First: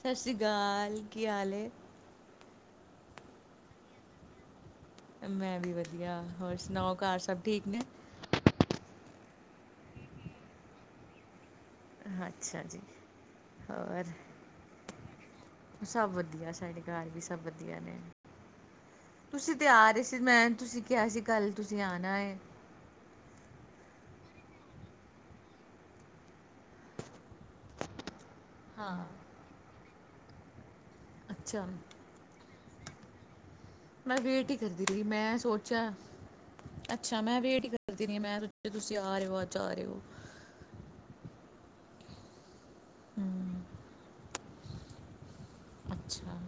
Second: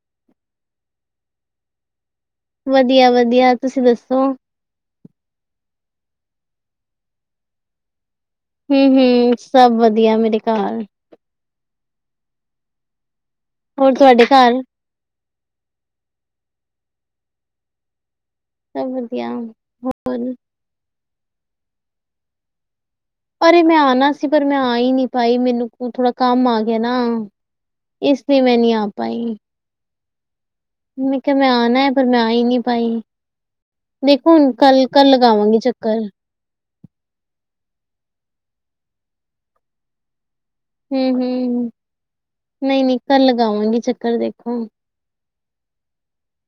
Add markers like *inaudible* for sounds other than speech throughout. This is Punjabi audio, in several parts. ਸਤਿ ਸ੍ਰੀ ਅਕਾਲ, ਕੀ ਹਾਲ ਹੈ? ਵਧੀਆ ਵਧੀਆ। ਤੁਸੀਂ ਦੱਸੋ? ਮੈਂ ਵੀ ਵਧੀਆ, ਹੋਰ ਸੁਣਾਓ ਘਰ ਸਭ ਠੀਕ ਨੇ? ਹਮ ਹਮ, ਸਭ ਵਧੀਆ ਮੇਰੇ ਘਰ। ਅੱਛਾ ਜੀ ਹੋਰ? ਤੁਹਾਡੇ ਘਰ ਸਭ ਵਧੀਆ, ਸਾਡੇ ਘਰ ਵੀ ਸਭ ਵਧੀਆ ਨੇ। ਸਭ ਵਧੀਆ ਤੁਸੀਂ ਤੇ ਆਰੇ ਸੀ, ਹੋਰ ਮੈਨੂੰ ਤੁਸੀਂ ਕਿਹਾ ਸੀ ਕੱਲ ਤੁਸੀਂ ਆਉਣਾ। ਪਰ ਮੈਂ ਆਉਣਾ ਸੀ ਪਰ ਮੈਂ ਆੲਈ ਨੀ ਪਾਈ ਮੈਨੂੰ ਥੋੜਾ ਕੰਮ ਆ ਗਿਆ ਨਾ। ਇਸ ਲਈ ਮੈਂ ਨਹੀਂ ਆ ਪਾਈ। ਮੈਂ ਕਿਹਾ ਮੈਂ ਅੱਛਾ ਆਣਾ ਹੈ ਪਰ ਮੈਂ ਆ ਹੀ ਨਹੀਂ ਪਾਈ। ਮੈਂ ਦੇਖੋ ਵੇਟ ਹੁਣ ਹੀ ਕਰਦੀ ਕੱਲ, ਰਹੀ ਕੱਲ ਮੈਂ ਲਗਾਵਾਂਗੀ ਸੋਚਿਆ ਚੱਕਰ ਅੱਛਾ ਮੈਂ ਵੇਟ ਹੀ ਕਰਦੀ ਰਹੀ, ਮੈਂ ਸੋਚਿਆ ਰੇ ਤੁਸੀਂ ਆ ਰਹੇ ਹੋ ਅੱਜ ਆ ਰਹੇ ਹੋ ਹਮ ਹਮ, ਨਹੀਂ ਨਹੀਂ ਕਲ ਹੂੰ ਲਗਾਵਾਂਗੀ ਚੱਕਰ ਦੇਖੋ- ਅੱਛਾ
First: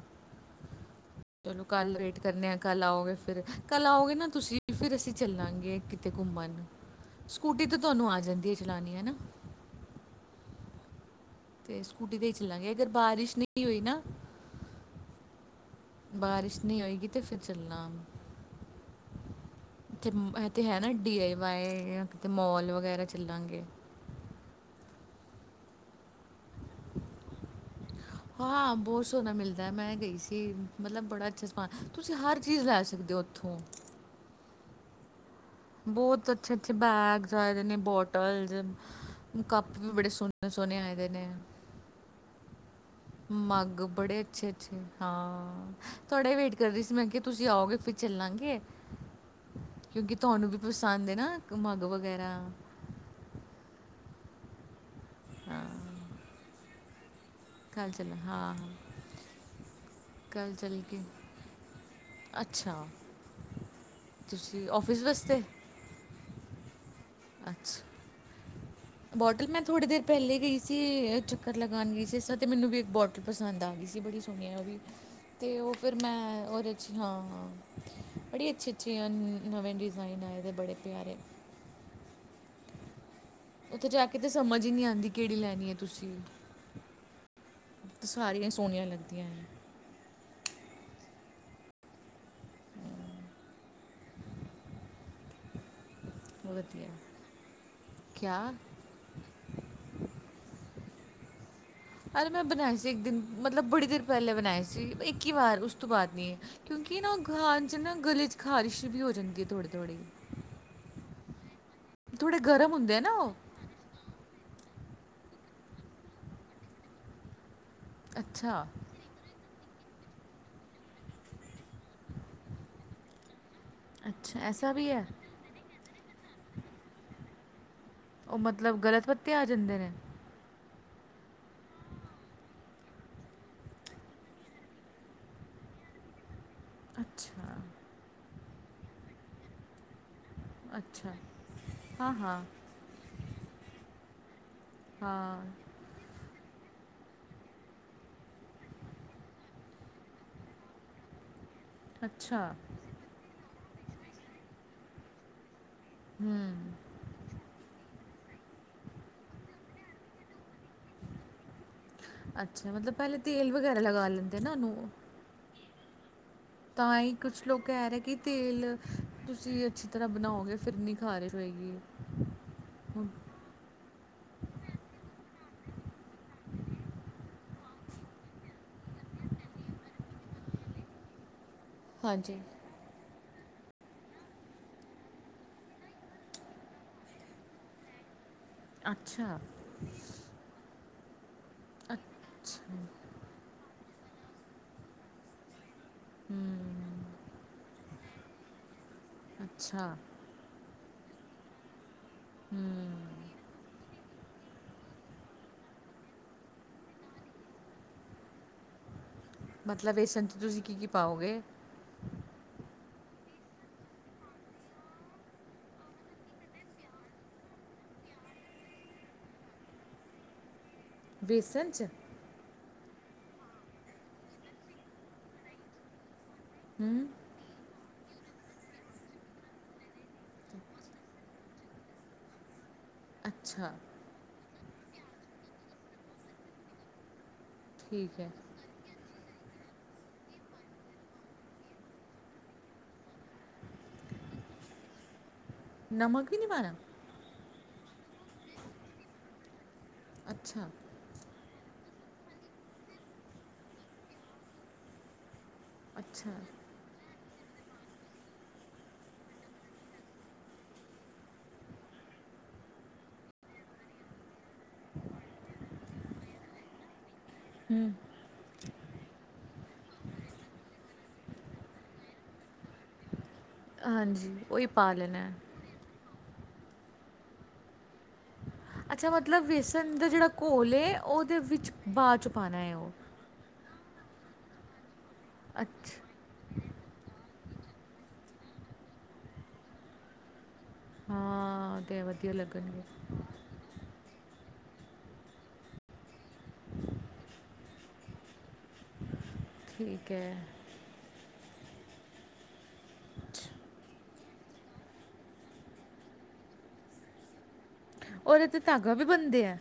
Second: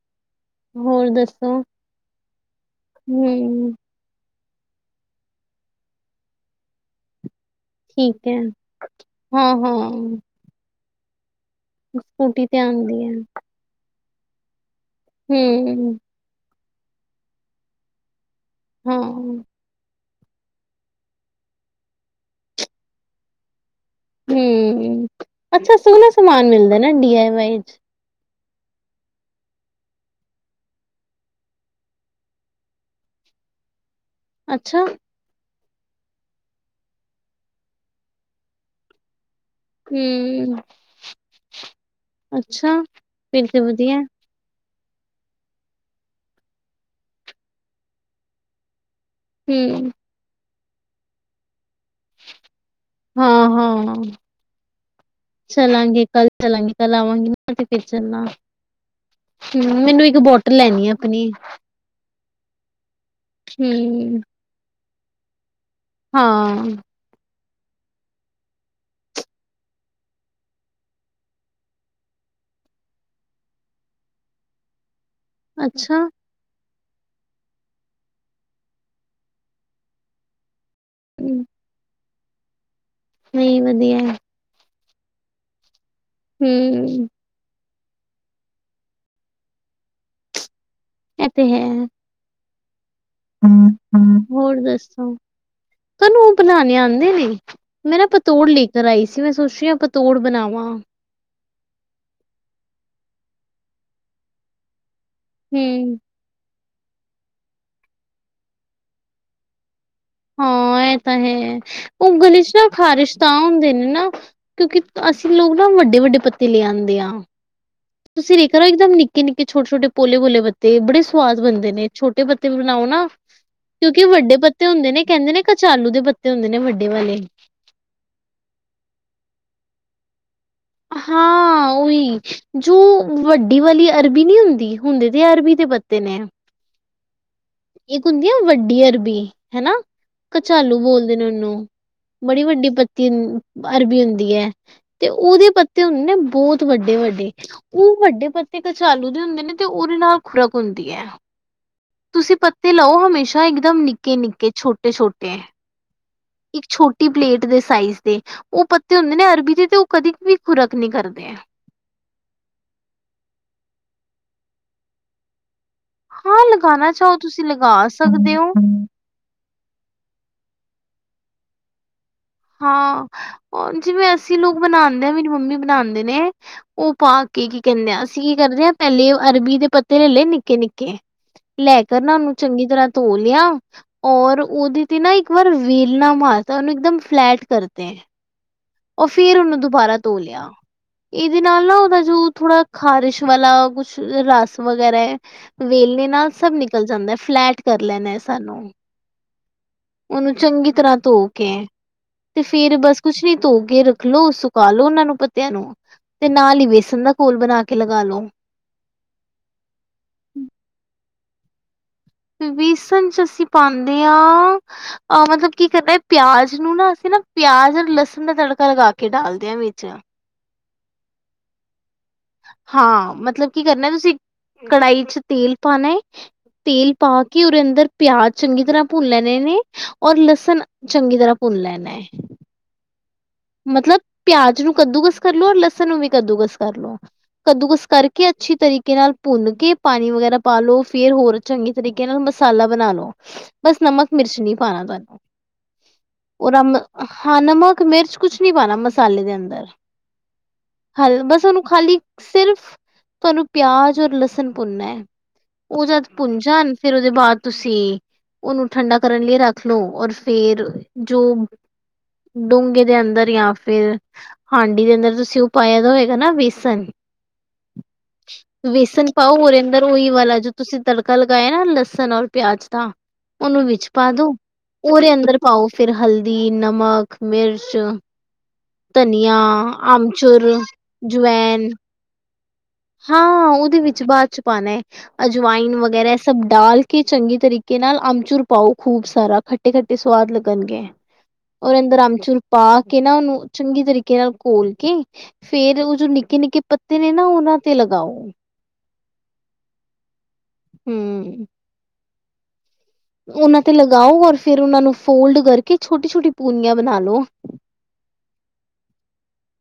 ਹੋਰ ਦੱਸੋ ਚਲੋ ਕੱਲ ਵੇਟ ਕਰਨੇ ਆ ਕੱਲ ਆਓਗੇ ਫਿਰ, ਹੂੰ ਕੱਲ ਆਓਗੇ ਨਾ ਤੁਸੀਂ ਫਿਰ ਅਸੀਂ ਚੱਲਾਂਗੇ ਕਿਤੇ ਘੁੰਮਣ, ਸਕੂਟੀ ਤਾਂ ਤੁਹਾਨੂੰ ਆ ਜਾਂਦੀ ਹੈ ਚਲਾਉਣੀ, ਹੈ ਨਾ ਹਮ ਹਮ- ਅਤੇ ਸਕੂਟੀ 'ਤੇ ਹੀ ਚੱਲਾਂਗੇ ਅਗਰ ਆਉਂਦੀ ਹੈ ਬਾਰਿਸ਼ ਨਹੀਂ ਹੋ ਨਾ ਹਮ ਬਾਰਿਸ਼ ਨਹੀਂ ਹੋਏਗੀ ਤਾਂ ਫਿਰ ਚੱਲਾਗੇਂ- ਹਾਂ ਇਹਥ ਹੈ ਨਾ ਡੀ ਆਏ ਵਏ ਜਾਂ ਕਿਤੇ ਮੋਲ ਵਗੈਰਾ ਚੱਲਾਂਗੇ ਹਮ, ਅੱਛਾ ਸੋਹਣਾ ਸਮਾਨ ਮਿਲਦਾ ਨਾ ਡੀਆਈਵਾਏ ਚ। ਹਾਂ ਬਹੁਤ ਸੋਹਣਾ ਮਿਲਦਾ ਮੈਂ ਗਈ ਸੀ, ਮਤਲਬ ਬੜਾ ਅੱਛਾ ਸਮਾਨ ਤੁਸੀਂ ਹਰ ਚੀਜ਼ ਲੈ ਸਕਦੇ ਹੋ ਉੱਥੋਂ। ਅੱਛਾ। ਬਹੁਤ ਅੱਛੇ ਅੱਛੇ ਬੈਗਸ ਆਏ ਦੇ ਨੇ ਬੋਟਲਸ ਵੀ ਬੜੇ ਸੋਹਣੇ ਹੂੰ, ਸੋਹਣੇ ਆਏ ਦੇ ਨੇ ਅੱਛਾ। ਫਿਰ ਤੇ ਮੱਗ ਵਧੀਆ, ਬੜੇ ਅੱਛੇ ਅੱਛ ਆ, ਮੈਂ ਕਿਹਾ ਤੁਹਾਡਾ ਵੇਟ ਕਰ ਰਹੀ ਸੀ ਮੈਂ ਕਿਹਾ ਤੁਸੀਂ ਆਓਗੇ ਫਿਰ ਚਲਾਂਗੇ। ਹੂੰ। ਕਿਉਂਕਿ ਤੁਹਾਨੂੰ ਵੀ ਪਸੰਦ ਹੈ ਨਾ ਮੱਗ ਵਗੈਰਾ ਹਾਂ, ਹਾਂ, ਹਾਂ, ਚੱਲਾਂਗੇ ਕੱਲ੍ਹ ਚਲਾਂਗੇ ਕੱਲ੍ਹ ਆਵਾਂਗੀ। ਕੱਲ੍ਹ ਚੱਲ ਹਾਂ, ਹਾਂ ਹੂੰ, ਮੈਨੂੰ ਇੱਕ ਕੱਲ੍ਹ ਬੋਟਲ ਚੱਲ ਲੈਣੀ ਆ ਕੇ ਆਪਣੀ। ਅੱਛਾ, ਹੂੰ, ਤੁਸੀਂ ਔਫਿਸ ਵਾਸਤੇ ਹਾਂ। ਅੱਛ ਬੋਟਲ ਮੈਂ ਥੋੜ੍ਹੀ ਦੇਰ ਪਹਿਲੇ ਗਈ ਸੀ ਚੱਕਰ ਲਗਾਉਣ ਗਈ ਸੀ ਇਸ ਤੇ ਮੈਨੂੰ ਵੀ ਇੱਕ ਬੋਟਲ ਪਸੰਦ ਆ ਗਈ ਇਸ ਸੀ ਬੜੀ ਸੋਹਣੀ ਉਹ ਵੀ। *inaudible* ਅਤੇ ਉਹ ਫਿਰ ਮੈਂ ਉਹਦੇ ਹਾਂ, ਹਾਂ, ਬੜੀ ਅੱਛੇ ਅੱਛੇ ਨਵੇਂ ਡਿਜ਼ਾਇਨ ਆਏ ਦੇ ਬੜੇ ਪਿਆਰੇ। ਨਈ ਉੱਥੇ ਵਧੀਆ, ਜਾ ਕੇ ਤੇ ਸਮਝ ਹੀ ਨਹੀਂ ਆਉਂਦੀ ਕਿਹੜੀ ਲੈਣੀ ਹੈ ਤੁਸੀਂ। ਹੂੰ। ਸਾਰੀਆਂ ਸੋਹਣੀਆਂ ਲੱਗਦੀਆਂ ਹੈ। ਇਹ ਤੇ ਹੈ। ਹੂੰ, ਹੂੰ, ਹੋਰ ਦੱਸੋ? ਤੁਹਾਨੂੰ ਉਹ ਬਹੁਤ ਬਣਾਣੇ ਵਧੀਆ ਆਉਂਦੇ ਨੇ, ਮੈਂ ਨਾ ਕਿਆ ਪਤੋੜ ਲਈ ਚੜਾਈ ਸੀ ਮੈਂ ਸੋਚੀ ਹਾਂ ਪਤੋੜ ਬਣਾਵਾਂ। ਅ ਮੈਂ ਬਣਾਈ ਸੀ ਇੱਕ ਦਿਨ ਮਤਲਬ ਬੜੀ ਦੇਰ ਪਹਿਲੇ ਬਣਾਈ ਸੀ ਇੱਕ ਹੀ ਵਾਰ ਉਸ ਤੋਂ ਹੂੰ। ਬਾਅਦ ਨਹੀਂ। ਕਿਉਂਕਿ ਨਾ ਗਾ ਚ ਨਾ ਗਲੇ ਚ ਖ਼ਾਰਿਸ਼ ਵੀ ਹੋ ਜਾਂਦੀ ਥੋੜੀ ਥੜ੍ਹੀ। ਹਾਂ ਇਹ ਤਾਂ ਹੈ ਉਹ ਥੋੜੇ ਗਲੇ ਚ ਗਰਮ ਹੁੰਦੇ ਆ ਨਾ ਖ਼ਾਰਿਸ਼ ਤਾਂ ਉਹ ਹੁੰਦੇ ਨੇ ਨਾ, ਕਿਉਂਕਿ ਅਸੀਂ ਲੋਕ ਨਾ ਵੱਡੇ ਵੱਡੇ ਪੱਤੇ ਲੈ ਆਉਂਦੇ ਹਾਂ, ਤੁਸੀਂ ਲੇਖ ਅੱਛਾ ਲੋ ਇੱਕਦਮ ਨਿੱ ਕਿਨ ਕੇ ਛਟੋ ਛੋਟੇੋ ਪੋਲੇ ਪੋਲੇ ਬ ਤੇ ਬੜੇ ਸਵਾਦ ਬਣਦੇ ਨੇ ਛੋਟੇ ਪੱਤੇ ਬਣਾਓ ਨਾ, ਕਿਉਂਕਿ ਵੱਡੇ ਅੱਛਾ ਪੱਤੇ ਐਸਾ ਵੀ ਹੁੰਦੇ ਨੇ, ਹੈ ਕਹਿੰਦੇ ਨੇ ਕਚਾਲੂ ਦੇ ਪੱਤੇ ਹੁੰਦੇ ਨੇ ਵੱਡੇ ਵਾਲੇ, ਉਹ ਮਤਲਬ ਗਲਤ ਪੱਤੇ ਆ ਜਾਂਦੇ ਨੇ। ਹਾਂ, ਉਹੀ ਜੋ ਵੱਡੀ ਵਾਲੀ ਅਰਬੀ ਨਹੀਂ ਹੁੰਦੀ ਹੁੰਦੇ ਤਾਂ ਅਰਬੀ ਦੇ ਬਣਦੇ ਨੇ। ਅੱਛਾ। ਇੱਕ ਹੁੰਦੀ ਆ ਵੱਡੀ ਅਰਬੀ ਹਨਾ, ਕਚਾਲੂ ਅੱਛਾ ਬੋਲਦੇ ਨੇ ਉਹਨੂੰ। ਹਾਂ ਹਾਂ ਬੜੀ ਵੱਡੀ ਪੱਤੀ ਅਰਬੀ ਹੁੰਦੀ ਹੈ ਤੇ ਹਾਂ ਉਹਦੇ ਪੱਤੇ ਪੱਤੇ ਹੁੰਦੇ ਨਾ ਬਹੁਤ ਵੱਡੇ ਵੱਡੇ ਉਹ ਵੱਡੇ ਪੱਤੇ ਕਚਾਲੂ ਦੇ ਹੁੰਦੇ ਨੇ ਤੇ ਉਹਦੇ ਨਾਲ ਖੁੁਰਕ ਹੁੰਦੀ ਹੈ। ਤੁਸੀਂ ਅੱਛਾ ਪੱਤੇ ਲਓ ਹਮੇਸ਼ਾ ਇੱਕ ਦਮ ਨਿੱਕੇ ਨਿੱਕੇ ਛੋਟੇ ਛੋਟੇ। ਇੱਕ ਛੋਟੀ ਪਲੇਟ ਦੇ ਸਾਈਜ਼ ਦੇ ਉਹ ਪੱਤੇ ਹੁੰਦੇ ਨੇ ਅਰਬੀ ਦੇ ਤੇ ਕਦੇ ਵੀ ਖੁਰਕ ਨੀ ਕਰਦੇ। ਅੱਛਾ ਮਤਲਬ ਪਹਿਲੇ ਤੇਲ ਵਗੈਰਾ ਲੱਗਾ ਲੈਂਦੇ ਨਾ ਉਹਨੂੰ ਹਾਂ ਲਗਾਣਾ ਤਾਂ ਹੀ ਚਾਹੋ ਕੁਝ ਤੁਸੀਂ ਲੋਕ ਲਗਾ ਕਹਿ ਰਹੇ ਕਿ ਸਕਦੇ ਹੋ ਤੇਲ ਤੁਸੀਂ ਅੱਛੀ ਤਰ੍ਹਾਂ ਬਣਾਓਗੇ ਫਿਰ ਨੀ ਖਾਰਿਸ਼ ਹੋਏਗੀ। ਹਾਂ ਹੁਣ ਉਹ ਜਿਵੇਂ ਅਸੀਂ ਲੋਕ ਬਣਾਉਂਦੇ ਹਾਂ ਮੇਰੀ ਮੰਮੀ ਬਣਾਉਂਦੇ ਨੇ। ਉਹ ਪਾ ਕੇ ਕੀ ਕਹਿੰਦੇ ਆ ਅਸੀਂ ਕੀ ਕਰਦੇ ਹਾਂ ਪਹਿਲੇ ਅਰਬੀ ਦੇ ਪੱਤੇ ਲੈ ਲਏ ਨਿੱਕੇ ਨਿੱਕੇ ਲੈ ਕੇ ਨਾ ਉਹਨੂੰ ਹਾਂਜੀ ਚੰਗੀ ਤਰ੍ਹਾਂ ਧੋ ਲਿਆ ਔਰ ਉਹਦੇ ਤੇ ਨਾ ਇੱਕ ਵਾਰ ਵੇਲਣਾ ਮਾਰਤਾ ਉਹਨੂੰ ਇੱਕਦਮ, ਫਲੈਟ ਕਰਤੇ, ਉਹ ਫੇਰ ਅੱਛਾ ਉਹਨੂੰ ਦੁਬਾਰਾ ਧੋ ਲਿਆ ਇਹਦੇ ਨਾਲ ਨਾ ਉਹਦਾ ਜੋ ਥੋੜਾ ਖ਼ਾਰਿਸ਼, ਵਾਲਾ ਕੁਛ ਰਸ ਵਗੈਰਾ ਵੇਲਨੇ, ਨਾਲ ਸਭ ਨਿਕਲ ਜਾਂਦਾ, ਫਲੈਟ ਕਰ ਲੈਨਾ ਸਾਨੂੰ ਅੱਛਾ ਉਹਨੂੰ ਚੰਗੀ ਤਰ੍ਹਾਂ ਧੋ ਕੇ ਤੇ ਫੇਰ ਬਸ ਕੁਛ ਨੀ ਧੋ ਕੇ ਰੱਖ ਲੋ ਸੁਕਾ ਲ ਲੋ ਉਹਨਾਂ ਨੂੰ ਪੱਤਿਆਂ ਨੂੰ, ਤੇ ਨਾਲ ਹੀ ਬੇਸਣ ਦਾ ਘੋਲ ਬਣਾ ਕੇ ਲਗਾ ਲੋ- ਮਤਲਬ ਵੇਸਨ 'ਚ ਤੁਸੀਂ ਕੀ ਕੀ ਪਾਓਗੇ? ਬੇਸਨ ਚ ਅਸੀਂ ਪਾਉਂਦੇ ਹਾਂ ਮਤਲਬ ਕੀ ਕਰਨਾ ਪਿਆਜ ਨੂੰ ਨਾ ਅਸੀਂ ਨਾ ਪਿਆਜ ਤੇ ਲਸਣ ਦਾ ਤੜਕਾ ਲਗਾ ਕੇ ਡਾਲਦੇ ਹਾਂ ਵਿੱਚ ਵੇਸਨ 'ਚ- ਹਾਂ ਮਤਲਬ ਕੀ ਕਰਨਾ ਤੁਸੀਂ, ਕੜਾਹੀ ਚ ਤੇਲ ਪਾਣਾ ਹੈਏ ਤੇਲ ਪਾ ਹੂੰ ਕੇ ਕਿ ਉਹਦੇ ਅੰਦਰ ਪਿਆਜ ਚੰਗੀ ਤਰ੍ਹਾਂ ਭੁੰਨ ਲੈਣੇ ਨੇ ਔਰ ਲਸਣ ਚੰਗੀ ਤਰ੍ਹਾਂ ਭੁੰਨ ਲੈਣਾ ਹੈ। ਅੱਛਾ ਮਤਲਬ ਪਿਆਜ ਨੂੰ ਕੱਦੂਕਸ ਕਰ ਲੋ ਔਰ ਲਸਣ ਨੂੰ ਵੀ ਕੱਦੂਕਸ ਕਰ ਲੋ ਕੱਦੂਕਸ ਠੀਕ ਕਰਕੇ ਹੈ ਅੱਛੀ ਤਰੀਕੇ- ਕੇ ਨਾਲ ਭੁੰਨ ਕੇ ਪਾਣੀ ਵਗੈਰਾ ਪਾ ਲੋ ਫੇਰ ਹੋਰ ਚੰਗੇ ਤਰੀਕੇ ਨਾਲ ਮਸਾਲਾ ਬਣਾ ਲੋ ਬਸ ਨਮਕ ਮਿਰਚ ਨਹੀਂੀ ਪਾਉਣਾ ਤੁਹਾਨੂੰ, ਨਮਕ ਵੀ ਨਹੀਂ ਉਹਰਮ ਪਾਣਾ ਹਾਂ ਨਮਕ ਮਿਰਚ, ਕੁਛ ਨੀ ਪਾਉਣਾ ਮਸਾਲੇ ਦੇ ਅੰਦਰ ਅੱਛਾ- ਹ ਬਸ ਤੁਹਾਨੂੰ ਖਾਲੀ, ਸਿਰਫ਼ ਤੁਹਾਨੂੰ ਪਿਆਜ ਔਰ ਲਸਣ ਭੁੰਨਨਾ ਹੈ ਉਹ ਜਦ ਅੱਛਾ ਭੁੰਨ ਜਾਣ ਫੇਿਰ ਉਹਦੇ ਬਾਅਦ ਤੁਸੀਂ ਉਹਨੂੰ ਠੰਡਾ ਕਰਨ ਲਈ ਰੱਖ ਲਓ, ਔਰ ਫੇਰ ਜੋ ਡੋਂਗੇੇ ਦੇ ਅੰਦਰ ਜਾਂ ਫੇਿਰ, ਹਾਂਡੀ ਦੇ ਅੰਦਰ ਤੁਸੀਂ ਉਹ ਪਾਇਆ ਤਾਂ ਹੋਏਗਾ ਨਾ ਬੇਸਣ, ਬੇਸਨ ਪਾਓ ਉਹਦੇ ਅੰਦਰ, ਉਓਹੀ ਵਾਲਾ ਜੋ ਤੁਸੀਂ ਤੜਕਾ ਲਗਾਇਆ ਨਾ ਲਸਣ ਔਰ ਪਿਆਜ ਦਾ ਉਹਨੂੰ ਵਿੱਚ ਪਾ ਦੋ, ਹਾਂਜੀ ਉਹੀ ਪਾ ਉਦੇ ਲੈਣਾ ਅੰਦਰ ਹੈ। ਪਾਓ। ਫਿਰ ਹਲਦੀ ਨਮਕ ਮਿਰਚ, ਅੱਛਾ ਧਨੀਆ, ਮਤਲਬ ਬੇਸਨ ਦਾ ਜਿਹੜਾ ਆਮਚੁਰ, ਘੋਲ ਹੈ ਉਹਦੇ ਜਵੈਨ ਵਿੱਚ ਬਾਦ ਚ ਪਾਉਣਾ ਹੈ ਉਹ, ਹਾਂ ਉਹਦੇ ਵਿੱਚ ਬਾਅਦ ਚ ਪਾਉਣਾ ਹੈ ਅਜਵਾਇਨ ਅੱਛਾ ਵਗੈਰਾ ਸਭ ਡਾਲ ਕਿ ਚੰਗੇ ਤਰੀਕੇ ਨਾਲ ਅਮਚੁਰ ਪਾਓ ਖੂਬ ਸਾਰਾ, ਖੱਟੇ ਖੱਟੇ ਸਵਾਦ ਲੱਗਣਗੇ। ਔਰ ਹਾਂ ਅੰਦਰ ਤੇ ਵਧੀਆ ਅਮਚੂਰ ਪਾ ਲੱਗਣਗੇ- ਕੇ ਨਾ ਉਹਨੂੰ ਚੰਗੀ ਤਰੀਕੇ ਨਾਲ ਘੋਲ ਕੇ, ਫ਼ੇਰ ਉਹ ਜੋ ਨ ਨਿੱਕੇ ਨਿੱਕੇ ਪੱਤੇ ਨੇ ਨਾ ਉਹਨਾਂ ਤੇ ਲਗਾਓ- ਠੀਕ ਹੈ ਹਮ ਉਹਨਾਂ ਤੇ ਲਗਾਓ ਔਰ ਫੇਿਰ ਉਹਨਾਂ ਨੂੰ ਫੋਲਡ ਕਰਕੇ ਛੋਟੀ ਛੋਟੀ ਪੂਨੀਆਂ ਬਣਾ ਲੋ ਉਹਦੇ ਤੇ ਧਾਗਾ ਵੀ ਬਣਦੇ ਆ-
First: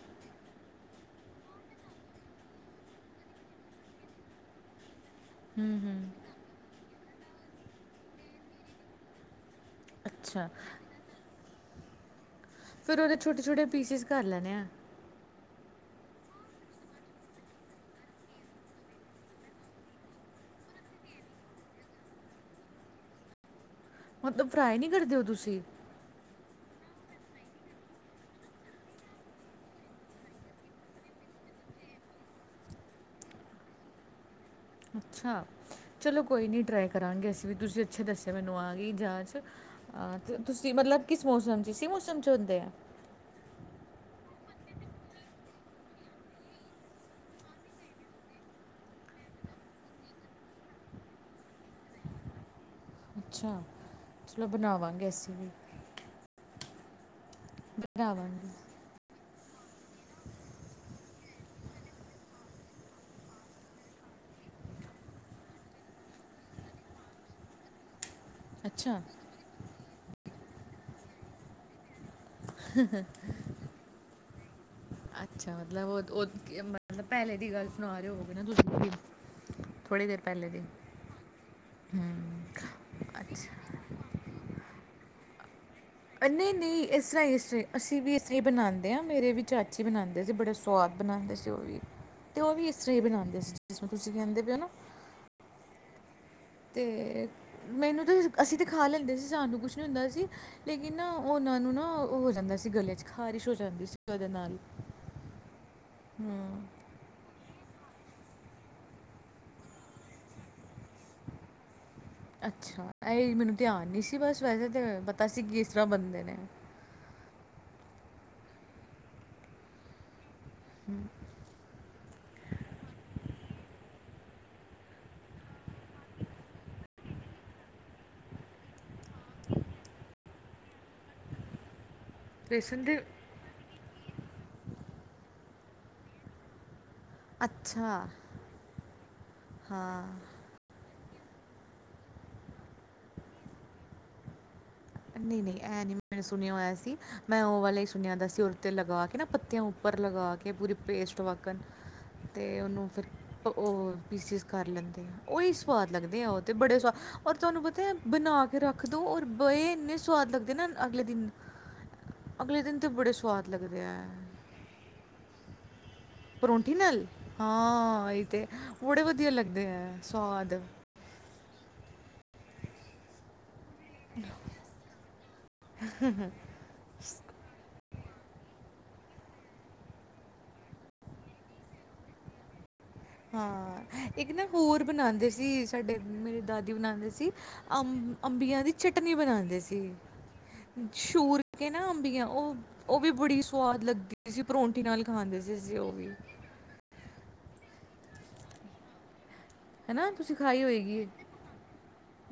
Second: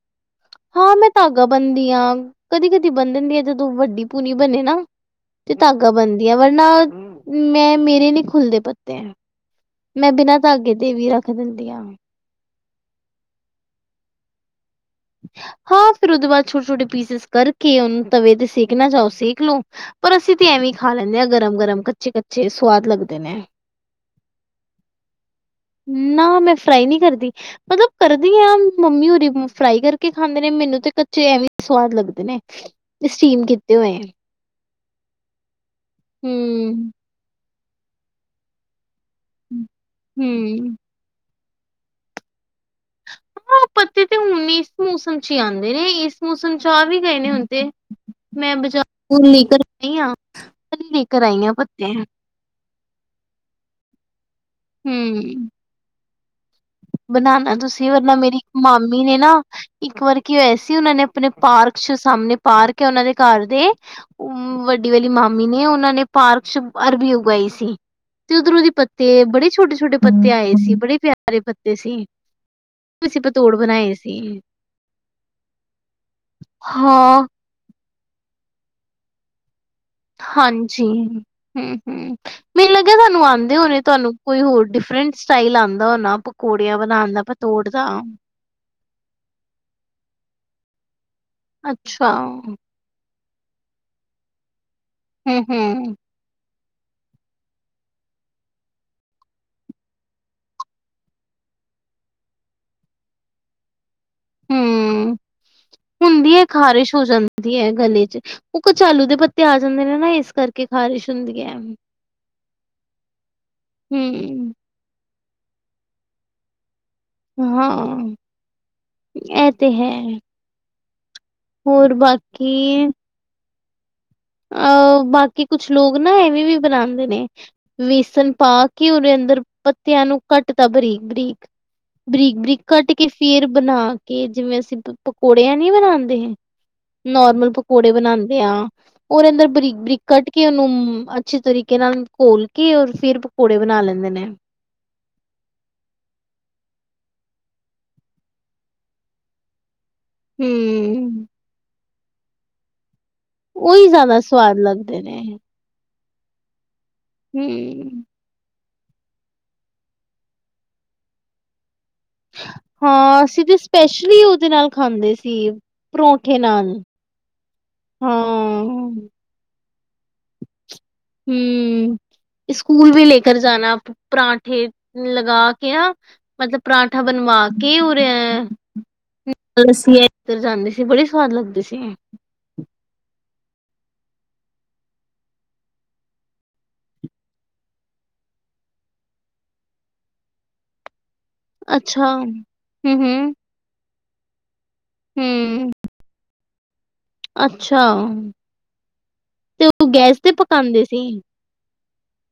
ਹਾਂ ਮੈਂ ਧਾਗਾ ਬਣਦੀ ਹਾਂ ਕਦੀ ਕਦੀ ਬੰਨਣਦੀ ਆ ਜਦੋਂ ਵੱਡੀ ਪੂਨੀ ਬਣੇ ਨਾ ਤੇ ਧਾਗਾ ਬਣਦੀ ਹੈ ਵਰਨਾ, ਮੈਂ ਮੇਰੇ ਨੀ ਖੁੱਲਦੇ ਪੱਤੇ- ਮੈਂ ਬਿਨਾਂ ਅੱਛਾ ਧ ਅਗੇ ਦੇ ਵੀ ਰੱਖ ਦਿੰਦੀ ਹ- ਫਿਰ ਉਹਦੇ ਛੋਟੇ ਛੋਟੇ ਪੀਸਿਸ ਕਰ ਲੈਣੇ ਆਾਂ- ਹਾਂ ਫਿਰ ਉਹਦੇ ਬਾਅਦ ਛੋਟੇ ਛੋਟੇ ਪੀਸਿਸ ਕਰਕੇ ਉਹਨੂੰ ਤਵੇ ਤੇ ਸੇਕਣਾ ਚਓ ਸੇਕ ਲਓ ਪਰ ਅਸੀਂ ਤੇ ਐਵੇਂ ਹੀ ਖਾ ਲੈਂਦੇ ਹਾਂ ਗਰਮ ਗਰਮ ਕੱਚੇ ਕੱਚੇ ਸਵਾਦ ਲੱਗਦੇ ਨੇ, ਮਤਲਬ ਫਰਾਈ ਨਹੀਂੀ ਕਰਦੇਓ ਤੁਸੀਂ- ਨਾ ਮੈਂ ਫਰਾਈ ਨਹੀਂੀ ਕਰਦੀ, ਮਤਲਬ ਕਰਦੀ ਹ ਮੰਮੀ ਉਰੀ ਫਰਾਈ ਕਰਕੇ ਖਾਂਦੇ ਨੇ ਮੈਨੂੰ ਤੇ ਕੱਚੇ ਐਵੇਂ ਸਵਾਦ ਲੱਗਦੇ ਨੇ, ਤੇ ਸਟੀਮ ਕੀਤੇ ਹੋਏ ਅੱਛਾ, ਚਲੋ ਕੋਈ ਨਹੀਂ ਟਰਾਈ ਹੂੰ ਕਰਾਂਗੇ ਅਸੀਂ ਵੀ ਤੁਸੀਂ ਅੱਛੇ ਦੱਸਿਆ ਮੈਨੂੰ ਆ ਗਈ ਜਾਂਚ ਤੁਸੀਂ ਹੂੰ। ਮਤਲਬ ਕਿਸ ਮੌਸਮ 'ਚ ਇਸੇ ਮੌਸਮ 'ਚ ਹੁੰਦੇ ਆ ਹਮ ਪੱਤੇ ਤੇ ਹੁਣ ਨ ਇਸ ਮੌਸਮ ਚ ਹੀ ਆਉਂਦੇ ਨੇ ਇਸ ਮੌਸਮ ਚ ਆ ਵੀ ਗਏ ਨੇ ਹੁਣ ਤੇ ਮੈਂ ਬਾਜਾਰ ਗਈ ਹੁਣੇ ਲੇਕਰ ਆਈ ਪੱਤੇ ਅੱਛਾ, ਚਲੋ ਬਣਾਵਾਂਗੇ ਅਸੀਂ ਵੀ ਬਣਾਉਣਾ ਤੁਸੀਂ, ਵਰਨਾ ਮੇਰੀ ਬਣਾਵਾਂਗੇ ਇੱਕ ਮਾਮੀ ਨੇ ਨਾ ਇੱਕ ਵਾਰ ਕੀ ਹੋਇਆ ਸੀ ਉਹ ਨੇ ਆਪਣੇ ਪਾਰਕ ਚ ਸਾਹਮਣੇ ਪਾਰਕ ਹੇ ਉਹਨਾਂ ਦੇ ਘਰ ਦੇ ਵੱਡੀ ਵਾਲੀ ਮਾਮੀ ਨੇ ਉਹਨਾਂ ਨੇ ਪਾਰਕ ਚ ਅਰਬੀ ਉਗਾਈ ਸੀ। ਤੇ ਉਧਰੋਂ ਦੀ ਅੱਛਾ ਪੱਤੇ ਬੜੇ ਛੋਟੇ-ਛੋਟੇ ਪੱਤੇ ਆਏ ਸੀ ਬੜੇ ਪਿਆਰੇ ਪੱਤੇ ਸੀ। ਤੁਸੀਂ ਪਤੋੜ ਬਣਾਏ ਸੀ। ਅੱਛਾ ਮਤਲਬ ਉਹ ਮਤਲਬ ਹਾਂ ਪਹਿਲੇ ਦੀ ਗੱਲ ਸੁਣਾ ਰਹੇ ਹੋਗੇ ਨਾ *inaudible* ਥੋੜੀ ਦੇਰ ਪਹਿਲੇ ਦੀ ਹਾਂਜੀ ਹੁ-ਹੁ। ਹੂੰ ਮੈਨੂੰ ਲੱਗਿਆ ਤੁਹਾਨੂੰ ਆਂਦੇ ਅੱਛਾ ਹੋਣੇ ਤੁਹਾਨੂੰ ਕੋਈ ਹੋਰ ਡਿਫਰੈਂਸ ਸਟਾਈਲ ਆਦਾ ਹੋਦਾ ਪਕੌੜੀਆਂ ਬਣਾਉਣ ਦਾ ਪਤੋੜ ਦਾ। ਇਹ ਬਣਾਉਂਦੇ ਆ ਮੇਰੇ ਵੀ ਚਾਚੀ ਬਣਾਉਂਦੇ ਸੀ ਬੜਾ ਸਵਾਦ ਬਣਾਉਂਦੇ ਸੀ ਉਹ ਵੀ ਅੱਛਾ, ਤੇ ਉਹ ਹੂੰ-ਹੂੰ, ਵੀ ਅਸੀਂ ਵੀ ਬਣਾਉਦੇ ਸੀ ਜਿਸਰਾ ਤੁਸੀ ਕਹਿੰਦੇ ਪਏ ਹੋ ਨਾ। ਹ-ਹ ਅਤੇ ਮੈਨੂੰ ਤਾ ਅਸੀ ਤਾ ਖਾ ਲੈਂਦੇ ਸੀ ਸਾਨੂੰ ਕੁਛ ਨੀ ਹੁੰਦਾ ਸੀ। ਲੇਕਿਨ ਨਾ ਉਹਨਾਂ ਨੂੰ ਨਾ ਹੋ ਜਾਂਦਾ ਸੀ ਗੱਲੇ ਚ ਖ਼ਾਰਿਸ਼ ਹੋ ਜਾਂਦੀ ਸੀ। ਉਹਦੇ ਨਾਲ ਹੁ ਹੁੰਦੀ ਹੈ ਖ਼ਾਰਿਸ਼ ਹੋ ਜਾਂਦੀ ਹੈ ਗਲੇ ਚ। ਉਹ ਕਚਾਲੂ ਦੇ ਪੱਤੇ ਆ ਜਾਂਦੇ ਨੇ ਨਾ ਇਸ ਕਰਕੇ ਖ਼ਾਰਿਸ਼ ਹੁੰਦੀ ਹੈ। ਅੱਛਾ ਇਹਹੀ ਮੈਨੂੰ ਧਿਆਨ ਨਹੀਂ ਸੀ ਬਸ ਹੂੰ, ਵੈਸੇ ਤਾਂ ਪਤਾ ਸੀ ਕਿਸ ਤਰ੍ਹਾ ਬਣਦੇ ਨੇ। ਹਾਂ ਇਹ ਤੇ ਹੈ। ਹੁ ਹੋਰ ਬਾਕੀ ਅਹ ਬਾਕੀ ਕੁਛ ਲੋਕ ਨਾ ਐਵੇਂ ਵੀ ਬਣਾਉਂਦੇ ਨੇ ਵੇਸਣ ਪਾ ਕੇ ਉਹਦੇ ਅੰਦਰ ਪੱਤਿਆਂ ਨੂੰ ਕੱਟ ਤਾ ਬਰੀਕ-ਬਰੀਕ। ਬਰੀਕ-ਬਰੀਕ ਬੇਸਨ ਕੱਟ ਦੇ ਕੇ ਫੇਰ ਬਣਾ ਕੇ ਜਿਵੇਂ ਅਸੀਂ ਪਕੌੜੇਿਆਂ ਨੀ ਬਣਾਦੇ। ਨੋਰਮਲ ਪਕੌੜੇ ਅੱਛਾ ਬਣਾਦੇ ਆ ਉਹਦੇ ਅੰਦਰ ਬਰੀਕ-ਬਰੀਕ ਹਾਂ ਕੱਟ ਕੇ ਨੂੰ ਅੱਛੇ ਤਰੀਕੇ ਨਾਲ ਘੋਲ ਕੇ ਔਰ ਫੇਰ ਪਕੌੜੇ ਬਣਾ ਲੈਂਦੇ ਨੇ। ਨਹੀਂ-ਨਹੀਂ ਇਹ ਨੀ ਮੈ ਸੁਣਿਆ ਹੋਇਆ ਸੀ ਮੈਂ ਉਹ ਵਾਲਾ ਹੀ ਸੁਣਿਆ ਦਾ ਸੀ ਉਹਤੇ ਲਗਾ ਕੇ ਨਾ ਪੱਤਿਆਂ ਉ ਪਰ ਲਗਾ ਕੇ ਪੂਰੀ ਪੇਸਟ ਹਮ ਵਕਨ ਤੇ ਉਹਨੂੰ ਫੇਰ ਉਹੀ ਉਹ ਜ਼ਿਆਦਾ ਪੀਸਿਸ ਸਵਾਦ ਕਰ ਲੱਗਦੇ ਲੈਂਦੇ ਆ ਨੇ ਉਹੀ ਸਵਾਦ ਲੱਗਦੇ ਆ ਉਹ ਤੇ ਬੜੇ ਸਵਾਦ ਔਰ ਤੁਹਾਨੂੰ ਪਤਾ ਹੈ ਹਮ ਬਣਾ ਕੇ ਰੱਖ ਦੋ ਔਰ ਬਏ ਇੰਨੇ ਸਵਾਦ ਲਗਦੇ ਨਾ ਅਗਲੇ ਦਿਨ, ਅਗਲੇ ਦਿਨ ਤਾਂ ਬੜੇ ਹਾਂ ਅਸੀਂ ਸਆਦ ਤੇ ਲਗਦੇ ਹੈ। *unintelligible* ਨਾਲ ਖਾਂਦੇ ਸੀ। ਪਰੌਠੀ ਨਾਲ ਹਾਂ ਇਹ ਤੇ ਬੜੇ ਵਧੀਆ ਲੱਗਦੇ ਆ ਸਵਾਦ। ਹਮ ਸਕਕੂਲ ਵੀ ਲੈ ਕਰ ਜਾਨਾ ਆਪ ਪਰਾਂਠੇ ਲਗਾ ਕੇ ਨਾ ਮਤਲਬ ਪਰਾਂਠਾ ਬਣਵਾ ਕੀ ਉਰ *inaudible* ਜਾਂਦੀ ਸੀ ਬੜੀ ਸਵਾਦ ਲੱਗਦੀ ਸੀ। ਹਾਂ ਇੱਕ ਨਾ ਹੋਰ ਬਣਾਉਂਦੇ ਸੀ ਸਾਡੇ ਮੇਰੀ ਦਾਦੀ ਬਣਾਉਂਦੇ ਸੀ। ਅੰਬ ਅੰਬੀਆਂ ਦੀ ਚਟਨੀ ਬਣਾਦੇ ਸੀ ਸ਼ੂਰ ਕੇ ਨਾ ਅੱਛਾ ਅੰਬੀਆਂ ਹਮ ਉਹ ਉਹ ਵੀ ਹਮ ਬੜੀ ਸਵਾਦ ਲੱਗਦੀ ਸੀ ਪਰੋਂਠੀ ਨਾਲ ਖਾਂਦੇ ਸੀ ਹਮ ਅਸੀ ਉਹ ਵੀ। ਅੱਛਾ ਤੇ ਉਹ ਹਨਾ ਗੈਸ ਤੇ ਪਕਾਉਂਦੇ ਸੀ।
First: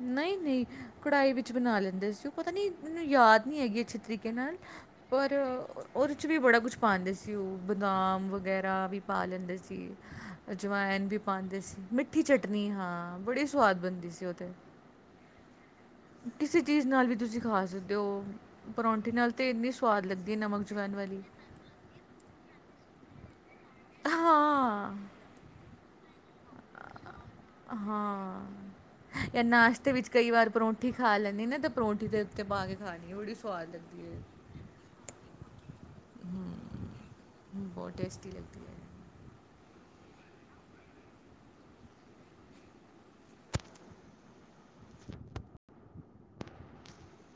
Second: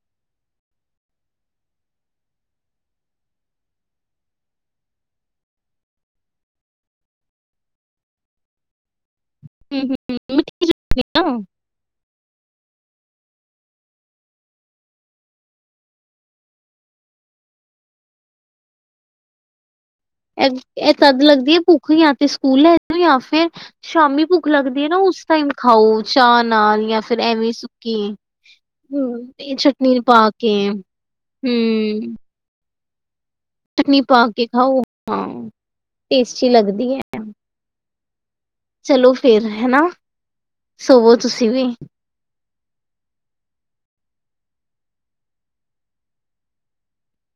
ਨਹੀਂ-ਨਹੀਂ ਕੜਾਹੀ ਵਿੱਚ ਬਣਾ ਲੈਂਦੇ ਸੀ ਉਹ ਪਤਾ ਨਹੀਂ ਮੈਨੂੰ ਯਾਦ ਨਹੀਂ ਹੈਗੀ ਅੱਛੇ ਤਰੀਕੇ ਨਾਲ। ਪਰ ਉਹਦੇ ਚ ਵੀ ਬੜਾ ਕੁਛ ਪਾਦੇ ਸੀ ਉਹ ਬਦਾਮ ਵਗੈਰਾ ਵੀ ਪਾ ਲੈਂਦੇ ਸੀ ਹੂੰ-ਹੂੰ ਅਜਵਾਇਨ ਵੀ ਮਿੱਠੀਆਂ ਪਾਦੇ ਸੀ। ਠੀ ਚਟਨੀ ਹਾਂ ਬੜੀ ਸਵਾਦ ਬਣਦੀ ਸੀ ਉਹ ਤੇ। ਕਿਸੇ ਚੀਜ਼ ਨਾਲ ਵੀ ਤੁਸੀ ਖਾ ਸਕਦੇ ਹੋ ਪਰੌਂਠੇ ਨਾਲ ਤਾਂ ਇੰਨੀ ਸਵਾਦ ਲੱਗ ਇਹ ਤਦ ਲੱਗਦੀ ਹੈ ਭੁੱਖ ਯਾ ਤੇ ਸਕੂਲ ਲੈ ਜਾਓ ਯਾ ਫੇਰ ਸ਼ਾਮੀ ਭੁੱਖ ਲੱਗਦੀ ਹੈ ਹਾਂ ਨਾ ਉਸ ਟਾਈਮ ਖਾਓ ਚਾ ਨਾਲ ਯਾ ਫਿਰ ਐਵੇਂ ਸੁੱਕੀ। ਹੂੰ ਯਾ ਇਹ ਨਾਸ਼ਤੇ ਚਟਨੀ ਵਿੱਚ ਪਾ ਕਈ ਵਾਰ ਕੇ ਪਰੌਂਠੀ ਖਾ ਲੈਂਣੀ ਨਾ ਤੇ ਪਰੌਠੀ ਦੇ ਉੱਤੇ ਪਾ ਕੇ ਖਾਣੀ ਬੜੀ ਸ ਟਨੀ ਪਾ ਕੇ ਖਾਓ ਹਾਂ ਟੇਸਟੀ ਲੱਗਦੀ ਹੈ। ਬਹੁਤ ਟੇਸਟੀ ਲਗਦੀ ਹੈ। ਚਲੋ ਫੇਰ ਹਨਾ ਸੋਵੋ ਤੁਸੀਂ ਵੀ। *inaudible*